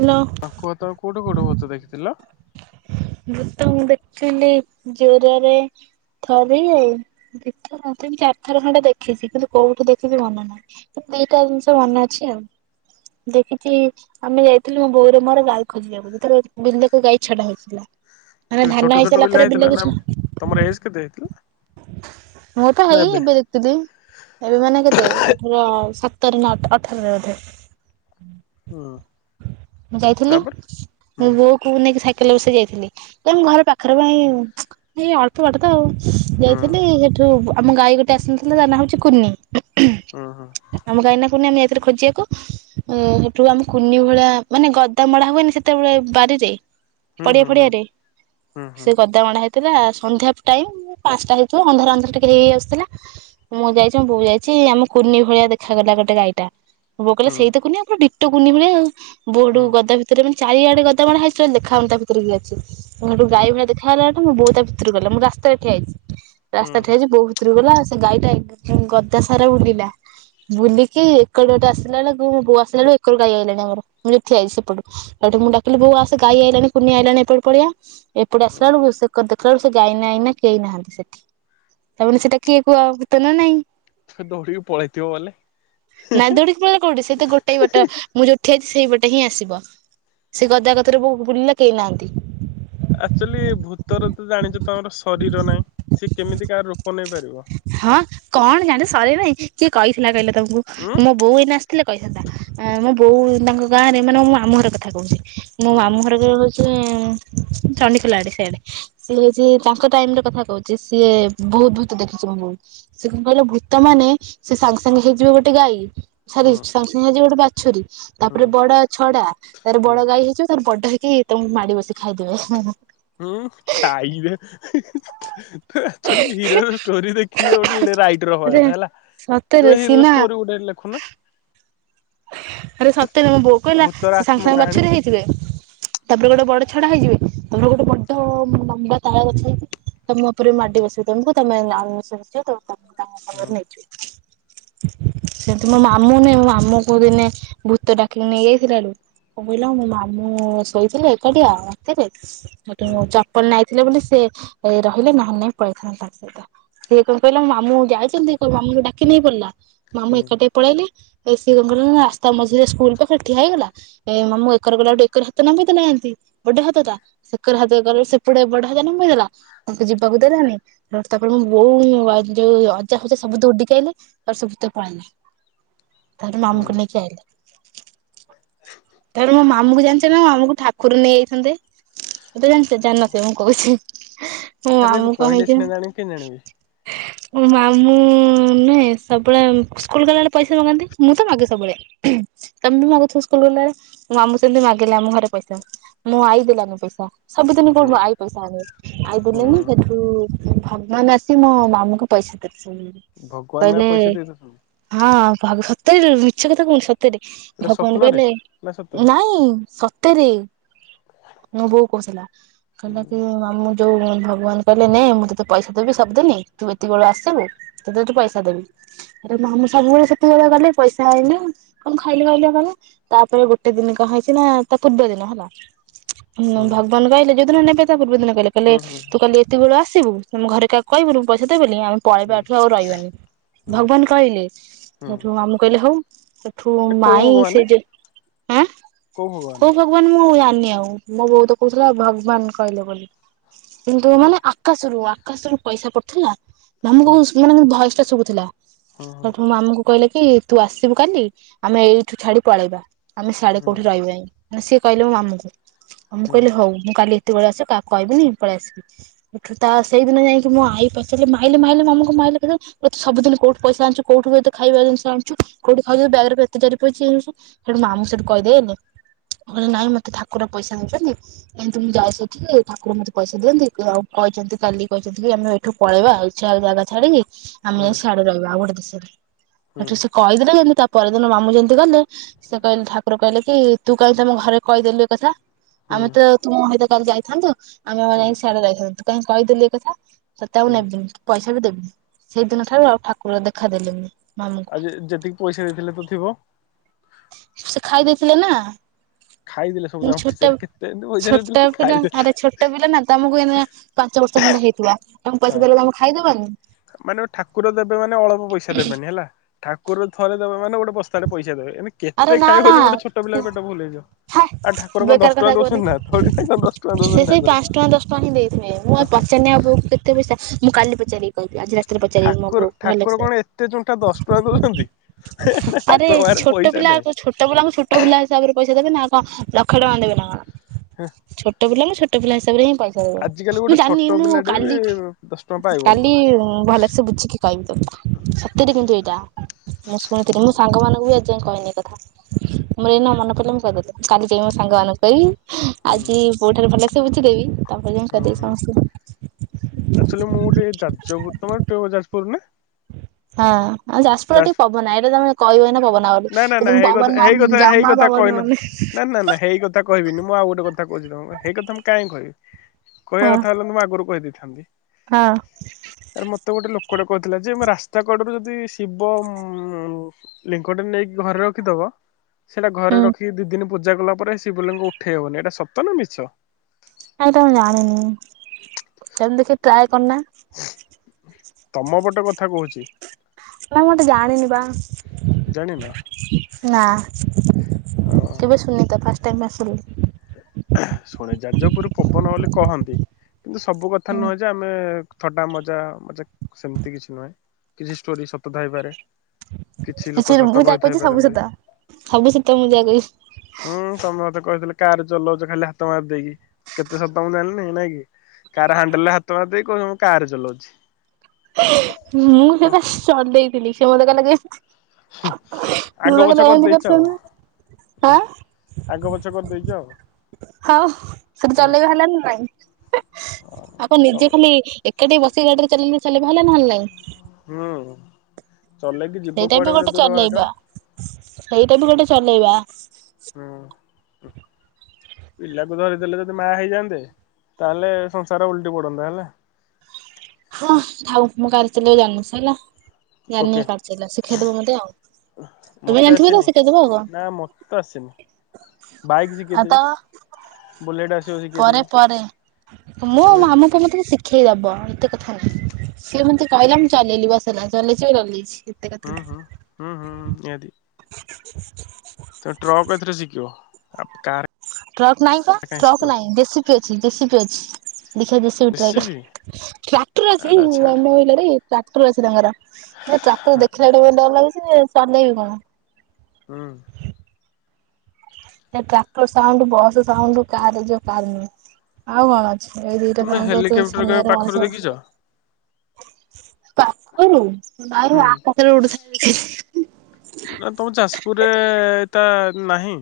Hello ଆ କୁହ ତ କୋଉଠୁ କୋଉଠୁ ବୁତ ଦେଖିଥିଲ ଭୂତ ମୁଁ ଦେଖିଥିଲି ଜୋରରେ ଥରେ ଆଉ ଦିଥର ଏମିତି ଚାରି ଥର ଖଣ୍ଡେ ଦେଖିଛି କିନ୍ତୁ କୋଉଠୁ ଦେଖିଚି ମନେ ନାହିଁ ଏଇ ଦିଟା ଜିନିଷ ମନେ ଅଛି ଆଉ ଦେଖିଛି ଆମେ ଯାଇଥିଲୁ ମୋ ବୋଉର ମୋର ଗାଈ ଖୋଜିବା ଯେତେବେଳେ ବିଲକୁ ଗାଇ ଛଡା ହଉଥିଲା କି ଛୋଟ ଛୋଟ ପିଲା ହେଇଥିଲା ନା ତମର ଏଜ୍ କେତେ ହେଇଥିଲା? ମୁଁ ତ ହେଇ ଏବେ ଏବେ ମାନେ କେତେ ଅଠର ସତର ନା ଅଠର ରେ ବଧେ। ହୁଁ ମୁଁ ଯାଇଥିଲି ତାପରେ ହୁଁ ମୋ ବୋଉକୁ ନେଇକି ସାଇକେଲରେ ବସେଇ ଯାଇଥିଲି। ତମ୍ ଘର ପାଖରେ ପାଇଁ ଏଇ ଅଳ୍ପ ବାଟ ତ ଆଉ ହୁଁ ଯାଇଥିଲି ସେଠୁ ଆମ ଗାଈ ଗୋଟେ ଆସିନଥିଲା ତା ନାଁ ହଉଛି କୁନି। ହୁଁ ହୁଁ ଆମ ଗାାଇନା କୁନି ଆମେ ଯାଇଥିଲୁ ଖୋଜିବାକୁ ହେଠୁ ଆମେ କୁନି ଭଳିଆ ମାନେ ଗଦାମଳା ହୁଏନି ସେତେବେଳେ ବାରିରେ? ପଡିଆ ହୁଁ ହୁଁ ଫଡିଆ ରେ ହୁଁ ହୁଁ ସେ ଗଦାମଣା ହେଇଥିଲା ସନ୍ଧ୍ୟା ଟାଇମ୍ ପାଞ୍ଚଟା ହେଇଥିଲା ଅନ୍ଧାର ଅନ୍ଧାର ଟିକେ ହେଇ ଆସୁଥିଲା। ମୁଁ ଯାଇଛି ମୁଁ ବୋଉ ଯାଇଛି ଆମ କୁନି ଭଳିଆ ଦେଖାଗଲା ଗୋଟେ ଗାଈଟା। ବୋଉ କଇଲା ହୁଁ ହୁଁ ସେଇତ କୁନିଆ ପୁରା ଡିଟୋ କୁନି ଭଳି ଆଉ ବୋଉ ହେଠୁ ହୁଁ ଗଦା ଭିତ ତେରେ ମାନେ ଚାରିଆଡେ ଗଦା ମରା ହେଇଛି ତ ଦେଖା ହେଉନି ତା ଭିତରେ ଅଛି ହେଠୁ ହୁଁ ଗାଇ ଭଳିଆ ଦେ ଖା ହେଲାଠୁ ମୋ ବୋଉ ତା ଭିତରୁ ଗଲା। ମୁଁ ରାସ୍ତା ରେ ଠିଆ ହେଇଛି। ହୁଁ ରାସ୍ତାରେ ଠିଆଇଛି ବୋଉ ଭୁତରୁକୁ ଗଲା ସେ ଗାଈଟା ଗଦା ସାରା ବୁଲିଲା। ବୁଲିକି ଏକଡ ବାଟେ ଆସିଲା ବେଳକୁୁ ମୋ ବୋଉ ଆସିଲା ବେଳୁ ଏକରୁ ଗାଈ ଆଇଲାଣି ଆମର ମୁଁ ଯୋଇଠି ଠିଆହେଇଛି ସେପଟୁ। ହେଟୁ ମୁଁ ଡାକିଲି ବଉ ଆସେ ଗାଈ ଆଇଲାଣି କୁନି ଆଇଲାଣି ଏପଟକୁ ପଳେଇଆ ଏପଟୁ ହୁଁ ଆସିଲା ବେଳକୁ ସେ ଦେଖିଲା ବେଳୁ ସେ ଗାଈ ନାଇ ନା କେହି ନାହାନ୍ତି ସେଠି ତାମାନେ ସେଇଟା କିଏ କୁହ ଭୁତ ନା ନାଇଁ? ଦୌଡିକି ପଳେଇଥିବ ବଲେ? ନାଇଁ ଦୋୖଡିକି ପଳେବ କୋଠି ସେ ତ ଗୋଟେଇ ବାଟ। ମୁଁ ଯଉଠି ଠିଆହେଇଛି ସେଇପଟେ ହିଁ ଆସିବ। ସେ ଗଦାକତିରେ ବୋଉ ବୁଲିଲା କେହି ନାହାନ୍ତି। ଆକ୍ଚୁଆଲି ଭୂତର ତ ଜାଣିଛ ତମର ଶରୀର ନାଇଁ ସି କେମିତି କାହାର ରୂପ ନେଇ ପାରିବ? ହଁ କଣ ଜାଣି ସରୀର ନାଇଁ? କିଏ କହିଥିଲା କହିଲ ତମକୁ? ଉଁ ମୋ ବୋଉ ଏଇନା ଆସିଥିଲେ କହିଥାନ୍ତା। ମୋ ବୋଉ ତାଙ୍କ ଗାଁ ରେ ମାନେ ମୁଁ ଆମ ଘର କଥା କହୁଛି। ମୋ ହୁଁ ମାମୁ ଘର ହଉଛି ଚଣ୍ଡିଖୋଲ ଆଡେ ସିଆଡେ। ସିଏ ହୋଉଛି ତାଙ୍କ ଟାଇମରେ କଥା କହୁଛି ସିଏ ବହୁତ ଭୁତ୍ ତ ଦେଖିଚି ମୋ ବୋଉ। ସେ କଣ କହିଲ ଭୂତ ମାନେ ସେ ସାଙ୍ଗେ ସାଙ୍ଗେ ହେଇଯିବେ ଗୋଟେ ଗାଈ ହୁଁ ସରି ସାଙ୍ଗେ ସାଙ୍ଗେ ହେଇଯିବେ ଗୋଟେ ବାଛୁରୀ ହୁଁ ତାପରେ ବଡ ଛଡା ତାର ହୁଁ ବଡ ଗାଈ ହେଇଯିବେ ତାର ବଡ ହେଇକି ତମକୁ ମାଡି ବସି ଖାଇଦେବେ। ହୁଁ ଖାଇବେ। ଆକ୍ଚୁଆଲି ହିରୋର ଷ୍ଟୋରି ଦେଖିକି ଗୋଟେ ଲେ ରାଇଟର ହବା ଆରେ କଥା ହେଲା। ସତରେ ଯୋ ହିରୋର ସିନା ଷ୍ଟୋରି ଗୋଟେ ହେଲେ ଲେଖୁନ? ଆରେ ସତରେ ମୋ ବୋଉ କହିଲା ଭୂତର ସେ ସାଙ୍ଗ୍ ଆତ୍ମ ସାଙ୍ଗ୍ କାହାଣୀ। ବାଛୁରି ହେଇଯିବେ ତାପରେ ଗୋଟେ ବଡ ଛଡା ହେଇଯିବେ ତାପରେ ଗୋଟେ ବଡ ଲମ୍ବା ତାଳ ଗଛ ହେଇକି ତମ ଉପରେ ମାଡି ବସିବେ ତମକୁ ତମେ ଅଣନିଶ୍ୱାସୀ ହେଇଯିବ ତାପରେ ତା ତାଙ୍କ ସାଙ୍ଗରେ ହୁଁ ନେଇଯିବେ। ସେମିତି ମୋ ନୁହେଁ ମୋ ମାମୁ କୁ ଦିନେ ଭୂତ ଡାକିକି ନେଇଯାଇଥିଲା ଲୋ। କ କହିଲ ମୋ ମାମୁଁ ଶୋଇଥିଲେ ଏକାଟିଆ ରାତିରେ ଗୋଟେ ହୁଁ ଚ ପଲ ନାଇଥିଲେ ବୋଲି ସେ ରହିଲେ ନହେଲେ ନାଇଁ ପଳେଇଥାନ୍ତେ ତାଙ୍କ ସହିତ। ସିଏ କଣ କହିଲ ମୋ ମାମୁଁ ଯାଇଛନ୍ତି ମାମୁ ଙ୍କୁ ଡାକି ନେଇ ପଳେଇଲା ମାମୁ ହୁଁ ଏକାଟିଆ ପଳେଇଲେ ଏ ସିଏ କଣ କଲା ନା ରାସ୍ତା ମଝିରେ ସ୍କୁଲ ପାଖରେ ଠିଆ ହେଇଗଲା। ଏ ମାମୁଁ ଏକରେ ଗଲା ଠୁ ଏକର ହାତ ନମ୍ବେଇ ଦେଲା ଏନ୍ତି ବଡ ହାତ ଟା। ସେକର ହାତ ଗଲେ ସେପଟେ ବଡ ହାତ ନମ୍ବେଇ ଦେଲା ତାଙ୍କୁ ଯିବାକୁ ଦେଲାନି। ତାପରେ ମୋ ବୋଉ ଯୋଉ ଅଜା ଫଜା ସବୁ ଦୌଡିକିଆଇଲେ ତାରେ ସେ ଭୁତ ପଳେଇଲା। ତାରେ ମାମୁ ଙ୍କୁ ହୁଁ। ନେଇକି ଆଇଲେ। ତାପରେ ମୋ ମାମୁଁ କୁ ଜାଣିଛ ନା ମୋ ମାମୁ କୁ ଠାକୁର ନେଇଯାଇଥାନ୍ତେ? ଏଟା ଜାଣିଛ ଜାଣି ନଥିବ ମୁଁ କହୁଛି। ମୋ ଆରେ ମାମୁ କଣ କହିଲେ ହେଇଛି ସିନା ନା ଜାଣିବି କେମିତି ଜାଣିବି। ମୋ ମାମୁଁ ନୁହେଁ ସବୁବେଳେ ସ୍କୁଲ୍ ଗଲାବେଳେ ପଇସା ମାଗନ୍ତି ମୁଁ ତ ମାଗେ ସବୁବେଳେ ତମେ ବି ମାଗୁଥିବ ସ୍କୁଲ ଗଲା ବେଳେ ମୋ ମାମୁ ସେମିତି ମାଗିଲେ ଆମ ଘରେ ପଇସା। ମୋ ଆଇ ଦେଲାନି ପଇସା। ସବୁଦିନ ହୁଁ। କୋଉଠୁ ମୋ ଆଇ ପଇସା ଆଣିବେ? ଆଇ ହୁଁ ଦେଲେନି ସେ ଠୁ ଭଗବାନ ଆସିକି ମୋ ମାମୁଙ୍କୁ ପଇସା ଦେଇଛନ୍ତି। ଭଗବାନ ଏକା ପଇସା ଦେଇଦଉଛନ୍ତି? ହଁ [unintelligible] ସତରେ କହୁଛି ମିଛ କଥା କହୁନି ସ ତରେ ଏଟା ଭଗବାନ ସ୍ୱପ୍ନରେ କହିଲେ ନା ସତରେ? ନାଇଁ ସତରେ। ମୋ ବୋଉ କହୁଥିଲା। କହିଲା ହୁଁ କି ମାମୁ ଯୋଉ ଭଗବାନ କହିଲେ ନେ ମୁଁ ତତେ ପଇସା ଦେବି ସବୁଦିନି ତୁ ଏତିକ ବେଳୁ ଆସିବୁ। ସେତ ତୁ ପଇସା ଦେବି ଆରେ ହଁ ମୁଁ ସବୁବେଳେ ସେତିକ ଯା ଗଲେ। ପଇସା ଆଇଲି [inaudible] କଣ ଖାଇଲି ଖାଇଲି କଣ? ତାପରେ ଗୋଟେ ଦିନ କଣ ହେଇଛି ନା ତା ପୂର୍ବ ଦିନ ହେଲା। ହୁଁ ଭଗବାନ ଗାଇଲେ ଯୋଉ ଦିନ ନେବେ ତା ପୂବ ଦିନ ଗାଇଲେ କହିଲେ ହୁଁ ହୁଁ ତୁ କାଲି ସେତିକି ବେଳ ଆସିବୁ ତମେ ଘରେ କାହା କହିବୁନି ପଇସା ଦେବନି ଆସିବୁ ପଳେଇବାଠୁ ଆଉ ରହିବାନି ହୁଁ ଭଗବାନ। କହିଲେ ହୁଁ। ସେଠୁ ମାମୁଁ କହିଲେ ହଉ ସେଠୁ ଏ କୋଉ ମାଇଁ ଭଗବାନେ ସେ ଯେଁ। କୋଉ ଭଗବାନ। ଭଗବାନ ମୁଁ ଜାଣିନି ଆଉ ମୋ ବୋଉ କହୁଥିଲା ଭଗବାନ କହିଲେ ବୋଲି କିନ୍ତୁ ହଁ ମାନେ ଆକାଶରୁ ଆକାଶରୁ ପଇସା ପଡୁଥିଲା ମାମୁଁ ହୁଁ କ ମାନେ ଭୟସ ଟା ଶୁଭୁଥିଲା। ହୁଁ ସେଠୁ ମାମୁଁ କୁ କହିଲେ କି ତୁ ଆସିବୁ କାଲି ଆମେ ଏଇଠୁ ଛାଡି ପଳେଇବା। ଆମେ ସିଆଡେ ହୁଁ କୋଉଠି ରହିବା ମାନେ ସିଏ କହିଲେ ମୋ ମାମୁଁ କୁ ଆମୁକୁ ହୁଁ କହିଲେ ହଉ ମୁଁ କାଲି। କେତେବେଳେ ଆସି କାହା କହିବୁନି ପଳେଇ ଆସିବୁ। ଏଠୁ ତ ସେଇଦିନ ଯାଇକି ମୁଁ ଆଇ ପଚାରିଲେ ମାଇଲେ ମାଇଲେ ମାମୁଁ ଙ୍କୁ ମାଇଲେ। ସବୁଦିନ କୋଉଠୁ ପଇସା ଆଣୁଛୁ କୋଉଠୁ ଏତ ଖାଇବା ଜିନିଷ। କୋଉଠି ଖାଉଛୁ ବ୍ୟାଗରେ କେତେ ଜରି ପଇଚି ହଉଛି ସେଠୁ ମାମୁଁ ଙ୍କୁ ସେଉଠୁ କହିଦେଲେ। ଟେ ନାଇଁ ମତେ ଠାକୁର ପଇସା ନେଇଛନ୍ତି। ଏମିତି ମୁଁ ଯାଇଥିଲି ଠାକୁର ମତେ ପଇସା ଦିଅନ୍ତି ଆଉ କହିଛନ୍ତି କାଲି କହିଛନ୍ତି କି ଆମେ ସେଠୁ ପଳେଇବା ଆଉ ଚାଲେ ଜାଗା ଛାଡିକି ଆମେ ହୁଁ ସିଆଡେ ରହିବା ଆଉ ଗୋଟେ ଦେଶରେ ହୁଁ ସେଠୁ। କହିଦେଲେ ଯେମିତି ତାପଦିନ ମାମୁଁ ଯେମିତି ଗଲେ ସେ କହିଲେ ଠାକୁର କହିଲେ କି ତୁ କାହିଁ ତମ ଘରେ କହିଦେଲୁ ଏ କଥା। ଆମେ ହୁଁ ତ ତୁମ ସତ କାଲି ଯାଇଥାନ୍ତୁ ଆମେ ହୁଁ ଯାଇକିଆଡେ ଯାଇଥାନ୍ତୁ ତୁ କାହିଁ କହିଦେଲୁ ଏ କଥା। ତତେ ଆଉ ହୁଁ। ନେବିନି ପଇସା ବି ଦେବିନି ସେଇଦିନ ଠାରୁ ଆଉ ଠାକୁର ଦେଖାଦେଲେନି। ଆଜି ଯେତିକି ପଇସା ଦେଇଥିଲେ ତ ଥିବ। ସେ ଖାଇ ଦେଇଥିଲେ ନା। ଖାଇଦେଲେ ସବୁ ମୁଁ ଯାକ ଛୋଟ ପଇସାରେ କେତେ ଏମିତି ପଇସା ଛୋଟ ଦେଇଥିଲେ ପିଲା ଖାଇଦେଲେ। ଆରେ ଛୋଟ ପିଲା ନା ତମକୁ ଏଇନା ପାଞ୍ଚ ବର୍ଷେ ହେଇଥିବ ତମକୁ ପଇସା ହଁ ଦେଲେ ତମେ ଖାଇଦବନି। ମାନେ ଠାକୁର ଦେବେ ମାନେ ଅଳପ ପଇସା ଦେବେନି ହେଲା। ଠାକୁର ଥରେ ଦେବେ ମାନେ ଗୋଟେ ବସ୍ତାଏ ପଇସା ଦେବେ ଆରେ କେତେ ନା ଖାଇବ ନା ଗୋଟେ ଛୋଟ ପିଲାର ପେଟ ଫୁଲୁ ହେଇଯିବ ହେ ଆଉ ଠାକୁର କଣ ବେକାର ଦଶ କଥା ଟଙ୍କା କୁହନି ଦଉଛନ୍ତି ନା ତଥଳି ନାଁ କଣ ଦଶ ଟଙ୍କା ସେ ଦଉଛନ୍ତି ସେଇ ଠାକୁର। ପାଞ୍ଚ ଟଙ୍କା ଦଶ ଟଙ୍କା ହିଁ ମୁଁ ବୋଉ କୁ ପଚାରି ଆ କେତେ ପଇସା ମୁଁ କାଲି ପଚାରିବି। କହି ଆଜି ରାତିରେ ପଚାରିବି ମୋ ଠାକୁର ବୋଉ ଭଲ ଠାକୁର କୁ ସେ। କଣ ଏତେ ଚୁଣ୍ଠା ଦଶ ଟଙ୍କା ଦଉଛନ୍ତି। ଆରେ ଠାକୁର ପାଖରେ ଛୋଟ ପଇସା ପିଲା ଆ ନାହିଁ। କଣ ଛୋଟ ପିଲାଙ୍କୁ ଛୋଟ ପିଲା ହିସାବରେ ପଇସା ଦେବେ ନା କଣ ଲକ୍ଷ ଟଙ୍କା ଦେବେ ନା କଣ। ଛୋଟ ପିଲା ମୁଁ ଛୋଟ ପିଲା ହିସାବରେ ହିଁ ପଇସା ଆଜିକାଲି ଦେବ ଗୋଟେ ମୁଁ ଛୋଟ ଜାଣିନି ମୁଁ ପିଲାଟେ ବି କାଲି ଦଶ ଟଙ୍କା ପାଇବନି କାଲି ତାକୁ। ଭଲସେ ବୁଝିକି କହିବି ତମକୁ ସତରେ କିନ୍ତୁ ଏଇଟା। ମୁଁ ଶୁଣିଥିଲି ହୁଁ ମୁଁ ସାଙ୍ଗମାନଙ୍କୁ ବି ଯାଇ କହିନି କଥା ମୋର ଏଇନା ମନେ ପଡ଼ିଲେ ମୁଁ କହିଦେଲି କାଲି ଯାଇ ମୋ ସାଙ୍ଗମାନଙ୍କୁ କହି। ହୁଁ ଆଜି ବୋଉଠାରୁ ଭଲସେ ବୁଝିଦେବି ତା ପରେ ଯାଇ କରିଦେବି ସମସ୍ତେ ଙ୍କୁ। ଅକୁଚୁଆଲି ମୁଁ ଗୋଟେ ଯାଜପୁର ତମର ଯାଜପୁର ନା? ହଁ ଆଉ ଯାଜପୁର ଯାଜ ଟିକେ ପବନା ଏଟ ତମେ କହିବ ନା ପବନ ଆ। ନା ନା ନା ହେଇ କଥା ହେଇ କଥା ହେଇ କଥା କହିନି ମାନ ନା ନା ନା ହେଇ କଥା। କଥା କହିବି ମୁଁ ଆଉ ଗୋଟ କହୁଛି ତମ ସେ ହେଇ କଥା ମୁଁ କାହିଁ କହିବି। କହିବା ହଁ କଥା ହେଲେ ମୁଁ ଆଗରୁ କହିଦେଇଥାନ୍ତି। ହଁ। ଆରେ ମତେ ଗୋଟେ ଲୋକଟେ କହିଥିଲା ଯେ ରାସ୍ତା କଡରୁ ଯଦି ଶିବଲିଙ୍ଗ ଗୋଟେ ନେଇକି ଘରେ ରଖିଦବ ସେଟା ଘରେ ହୁଁ ରଖି ଦି ଦିନ ପୂଜା କଲା ପରେ ସେ ଶିବଲିଙ୍ଗ କୁ ଉଠେଇ ହବନି ଏଇଟା ସତ ନା ମିଛ? କାଇଁତ ମୁଁ ଜାଣିନି କେମିତି ଦେଖି ଟ୍ରାଏ କରୁନା। ତମ ପଟ କଥା କୋହୁଚି। ନା ମୁଁତ ଜାଣିନି ପା ଜାଣିନ? ନା। ହଁ କେବେ ସୁନି ତ ଫାଷ୍ଟ ଟାଇମ ପାଇଁ ଶୁଣିଲି। ଶୁଣେ ଯାଜପୁର ପବନ ବୋଲି କହନ୍ତି କିନ୍ତୁ ସବୁ କଥା ନୁହେଁ ଯେ ଆମେ ଥଟା ମଜା ମଜାକ୍ ସେମତି କିଛି ନୁହେଁ କିଛି ଷ୍ଟୋରି ସତ ଥାଇ ପାରେ। ଶେଷରେ ମୁଁ ଯାହା କହୁଚି ସବୁ ପାରନ୍ତି। ସତ ସବୁ ସତ ମୁଁ ଯାହା କହୁଚି। ହୁଁ ତମେ ମତେ କହିଥିଲ କାର ଚଲଉଚ ଖାଲି ହାତ ମାରି ଦେଇକି କେତେ ସତ ମୁଁ ଜାଣିନି ନାଇଁ କି। କାର ହାଣ୍ଡେଲ ରେ ହାତ ମାରି ଦେଇ କି କୋଉଚ ମୁଁ କାର ଚଲଉଚି। ମୁଁ ସେଟା ଚଲେଇ ଥିଲି ସେ ମତେ କହିଲା କି ତୁ ତ ଆଗ କହିଲା ପଛ ଏମିତି କରିଦେଇଚ ଆଉ କରିଚନ୍ତି। ଆଁ ଆଗ ପଛ କରିଦେଇଛ। ହଁ ସେଠି ହଁ। ଚଲେଇଵା ହେଲାନି ନା ନାଇଁ। ଆ କଣ ନିଜେ ତମେ ଖାଲି ଏକାଠି ବସିକି ଗାଡିରେ ଚଲେଇ ଲେ ଚାଲିବା ହେଲା ନହେଲେ ନାଇଁ। ହୁଁ ଚଲେଇକି ଯିବ ସେଇଟା ବି କୁଆଡେ ଗୋଟେ ଦୂର ବାଟ। ଚଲେଇବା ସେଇଟା ବି ଗୋଟେ ଚଲେଇବା। ହୁଁ। ପିଲାକୁ ଧରିଦେଲେ ଯଦି ମା ହେଇଯାଆନ୍ତେ ତାହେଲେ ସଂସାର ଓଲଟି ପଡନ୍ତା ହେଲା। ହଁ ଥାଉ ମୁଁ ଗାଡି ଚଲେଇ ଜାଣିନି ସରିଲା ଜାଣିନି ଓକେ ଗାଡି ଚଲା ଶିଖେଇଦବ ମତେ ଆଉ। ତୁମେ ମତେ ଜାଣିଥିବ ତ ଆସିନି ଶିଖେଇଦବ ଆଉ କଣ। ନା ମତେ ତ ଆସିନି ବାଇକ୍ ସିକେଇ ଆଉ କ ତ ଦେବି। ବୁଲେଟ୍ ଆସି ପରେ ପରେ ମୁଁ ଏବେ ମାମୁକୁ ମତେ ଶିଖ ସିଖେଇଦବ ଏତେ କଥା ସିଏ ମତେ କହିଲା ମୁଁ ଚଲେଇଲି ବ ହେଲା ଚଲେଇଛି ଚଲେଇଛି। ଏତେ କଥା ହୁଁ ହୁଁ ହୁଁ ନାହିଁ। ହୁଁ ହୁଁ ନିହାତି। ତମେ ଟ୍ରକ୍ ଏଥିରେ ଶିଖିବ ଆଉ କାର ଟ୍ରକ୍ ନାଇଁ ପା କାହିଁ ଟ୍ରକ୍ ଶିଖିବ ନାହିଁ ଜେସିପି ବିି ଅଛି ଜେସିପି ବିି ଅଛି। ଦେଖିଆ ଜେସିବି ଟ୍ରାଏ କରିବା ଟ୍ରାକ୍ଟର ଅଛି ଏଇ ଆରେ ଛାଡେ [unintelligible] ବିଲରେ ଟ୍ରାକ୍ଟର ଅଛି ତାଙ୍କର। ଏ ଟ୍ରାକ୍ଟର ଦେଖିଲା ଠୁ ଡର ଲାଗୁଛି ମୁଁ ଚଳେଇବି କଣ। ହୁଁ। ସେ tractor sound bus sound car ଯୋଉ କାର ନୁହଁ ଆଉ କଣ ଅ ଏଇ ଦିଇଟା ତୁମେ ହେଲିକପ୍ଟର କେବେ ପାଖରୁ ଦେଖିଛ? ହୁଁ [unintelligible] [unintelligible] ନା ତମ ଯାଜପୁରରେ ଏ ତା ନାହିଁ।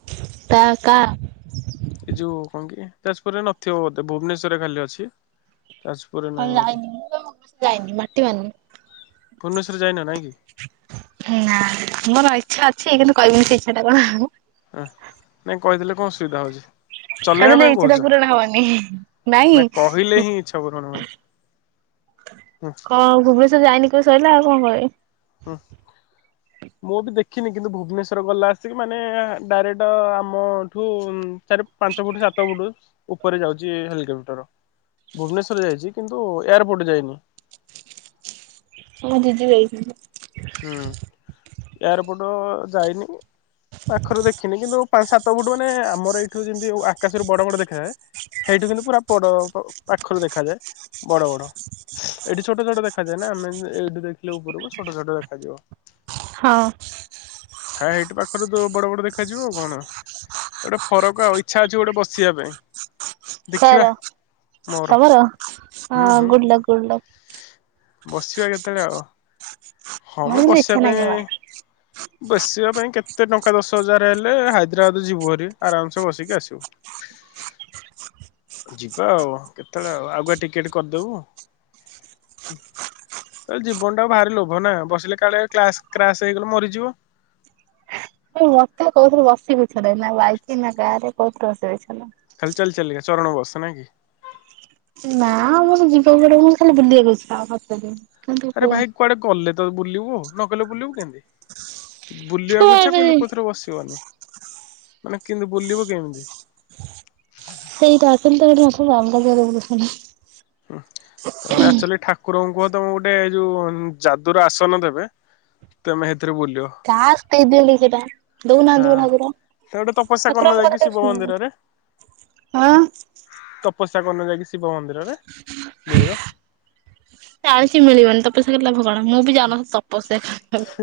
[unintelligible] ଏଇ ଯୋଉ କଣ କିରେ ଯାଜପୁରରେ ନଥିବ ବୋଧେ ଭୁବନେଶରରେ ଖାଲି ଅଛି ଯା ହଁ ଯାଇନି ମୁଁ ତ ଯାଇନି ମାଟି ମାନି ଭୁବନେଶ୍ୱର ଯାଇନ ନାଇଁ କି? ନା ନା ମୋର ଇଚ୍ଛା ଅଛି କିନ୍ତୁ କହିବି ସେ ଇଚ୍ଛା ଟା କଣ। ନାଇଁ କହିଥିଲେ କଣ ସୁବିଧା ହୋଉଛି। ଚଲେଇବା କହିଦେଲେ ପାଇଁ ଏଇ ଇଚ୍ଛା ଟା କୋହୁଛ ପୂରଣ ହବନି। ନାଇଁ ନା କହିଲେ ହିଁ ଇଚ୍ଛା ପୂରଣ ହୁଏ। ହୁଁ କଣ ଭୁବନେଶ୍ଵର ଯାଇନି କ ସରିଲା ଆଉ କଣ କହିବି। ହୁଁ। ମୁଁ ବି ଦେଖିନି କିନ୍ତୁ ଭୁବନେଶ୍ଵର ଗଲା ଆସିକି ମାନେ ଡାଇରେକ୍ଟ ଆମ ଏଠୁ ଚାରି ପାଞ୍ଚ ଫୁଟ ସାତ ଫୁଟ ଉପରେ ଯାଉଛି ହେଲିକପ୍ଟର। ଭୁବନେଶ୍ୱର ଯାଇଛି କିନ୍ତୁ ଏୟାରପୋର୍ଟ ଯାଇନି। ମୋ ଦିଦି ଯାଇଥିଲା। ହୁଁ ଏୟାରପୋର୍ଟ ଯାଇନି। ପାଖରୁ ଦେଖିନି କିନ୍ତୁ ପାଞ୍ଚ, ସାତ ଫୁଟ ମାନେ ଆମର ଏଇଠୁ ଯେମିତି ଆକାଶରୁ ବଡ ବଡ ଦେଖାଯାଏ ସେଇଟୁ କିନ୍ତୁ ପୁରା ପଡ ପାଖରୁ ଦେଖାଯାଏ। ବଡ ବଡ ଏଠି ଛୋଟ ଛୋଟ ଦେଖାଯାଏ ନାଁ ଆମେ ଏଇଠୁ ଦେଖିଲେ ଉପରକୁ ଛୋଟ ଛୋଟ ଆସିଯିବ ହଁ ହାଇଟ ପାଖରୁ ତ ବଡ ବଡ ଦେଖାଯିବ ଆଉ କଣ। ଗୋଟେ ଫରକ ଆଉ ଇଚ୍ଛା ଅଛି ଗୋଟେ ବସିବା ପାଇଁ ଦେଖିବା କାର ମୋର ତମର ହୁଁ ହଁ ହୁଁ ଗୁଡଲକ, ଗୁଡଲକ ବସିବା କେତେବେଳେ ଆଉ ହଁ ମୋର ମଁ କିନ୍ତୁ ବସିବା ଇଚ୍ଛା ନାହିଁ ଜମା। ପାଇଁ ବସିବା ପାଇଁ କେତେ ଟଙ୍କା ଦଶ ହଜାର ହେଲେ ହାଇଦ୍ରାବାଦ ଯିବୁ ହାରି ଆରାମସେ ବସିକି ଆସିବୁ। [inaudible] ଯିବା ଆଉ କେତେବେଳେ ଆଉ ଆଗୁଆ ଟିକେଟ କରିଦବୁ। ତା ଜୀବନଟାକୁ ଭାରି ଲୋଭ ନାଁ ବସିଲେ କାଳେ କ୍ଲାସ କ୍ରାସ୍ ହେଇଗଲେ ମରିଯିବ। ମତେ କୋଉଥିରେ ବସିଵାକୁ ଇଛା ନାଇ, ନାଁ ବାଇକ ନାଁ କାରେ କୋଉଥିରେ ବସିଵାକୁ ଇଚ୍ଛା ନାହିଁ। ଖାଲି ଚାଲି ଚାଲିକା ଚରଣ ବସ ନାଇଁ କି। ନାଁ ଆଉ ମଁ ସେ ଯିଵ କୁଆଡେ ମୋର ଖାଲି ବୁଲିବାକୁ ଇଚ୍ଛା ହପତାରେ। ଆରେ ଭାଇ କୁଆଡେ ଗଲେ ତ ବୁଲିବୁ ନ ଗଲେ ବୁଲିବୁ କେଏଁତି ବୁଲିବାକୁ ଇଛା କିନ୍ତୁ କୋଉଁଥିରେ ବସିବନି। ମାନେ କିନ୍ତି ବୁଲିବ କେମିତି? ସେଇଟା ଆଶୁନି ତ ଏଇଠି ଆସୁନୁ [unintelligible] ହଁ ତମେ ଆକଚୁଆଲି ଠାକ ଠାକୁରଙ୍କୁୁ କୁହ ତମକୁ ଗୋଟେ ଯୋଉଁ ଯାଦୁର ଆସନ ଦେବେ ତେମେ ସେଥିରେ ବୁଲିବ। କାଶ ଦେଇଦିଅନ୍ତି କି ସେଟା ଦଉନାହାଁନ୍ତି ମୋ ହଁ। ଭାଉଜଟା ସେ ଗୋଟେ ତପସ୍ୟା ଠାକୁର କରୁନ ଯାଇକି ଆମକଥା କେବେ ଶିବ ମନ୍ଦିରରେ ଶୁଣିନାହାଁନ୍ତି। ଆଁ ତପସ୍ୟା କରୁନୁ ଯାଇକି ଶିବ ମନ୍ଦିରରେ ମିଳିବ। ଜାଣିଛି ମିଳିବନି ତପସ୍ୟା କରି ଲାଭ କଣ ମୁଁ ବି ଜାଉନଥିଲି ତପସ୍ୟା କରିବାକୁ।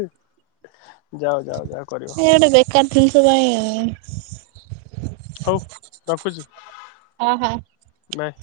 ଯାାଅ ଯାଅ ଯାଅ କରିବ। ହେ ଗୋଟେ ବେକାର ଜିନିଷ ପାଇଁ ହଉ ରଖୁଛି, ହଁ ହଁ। ବାଏ।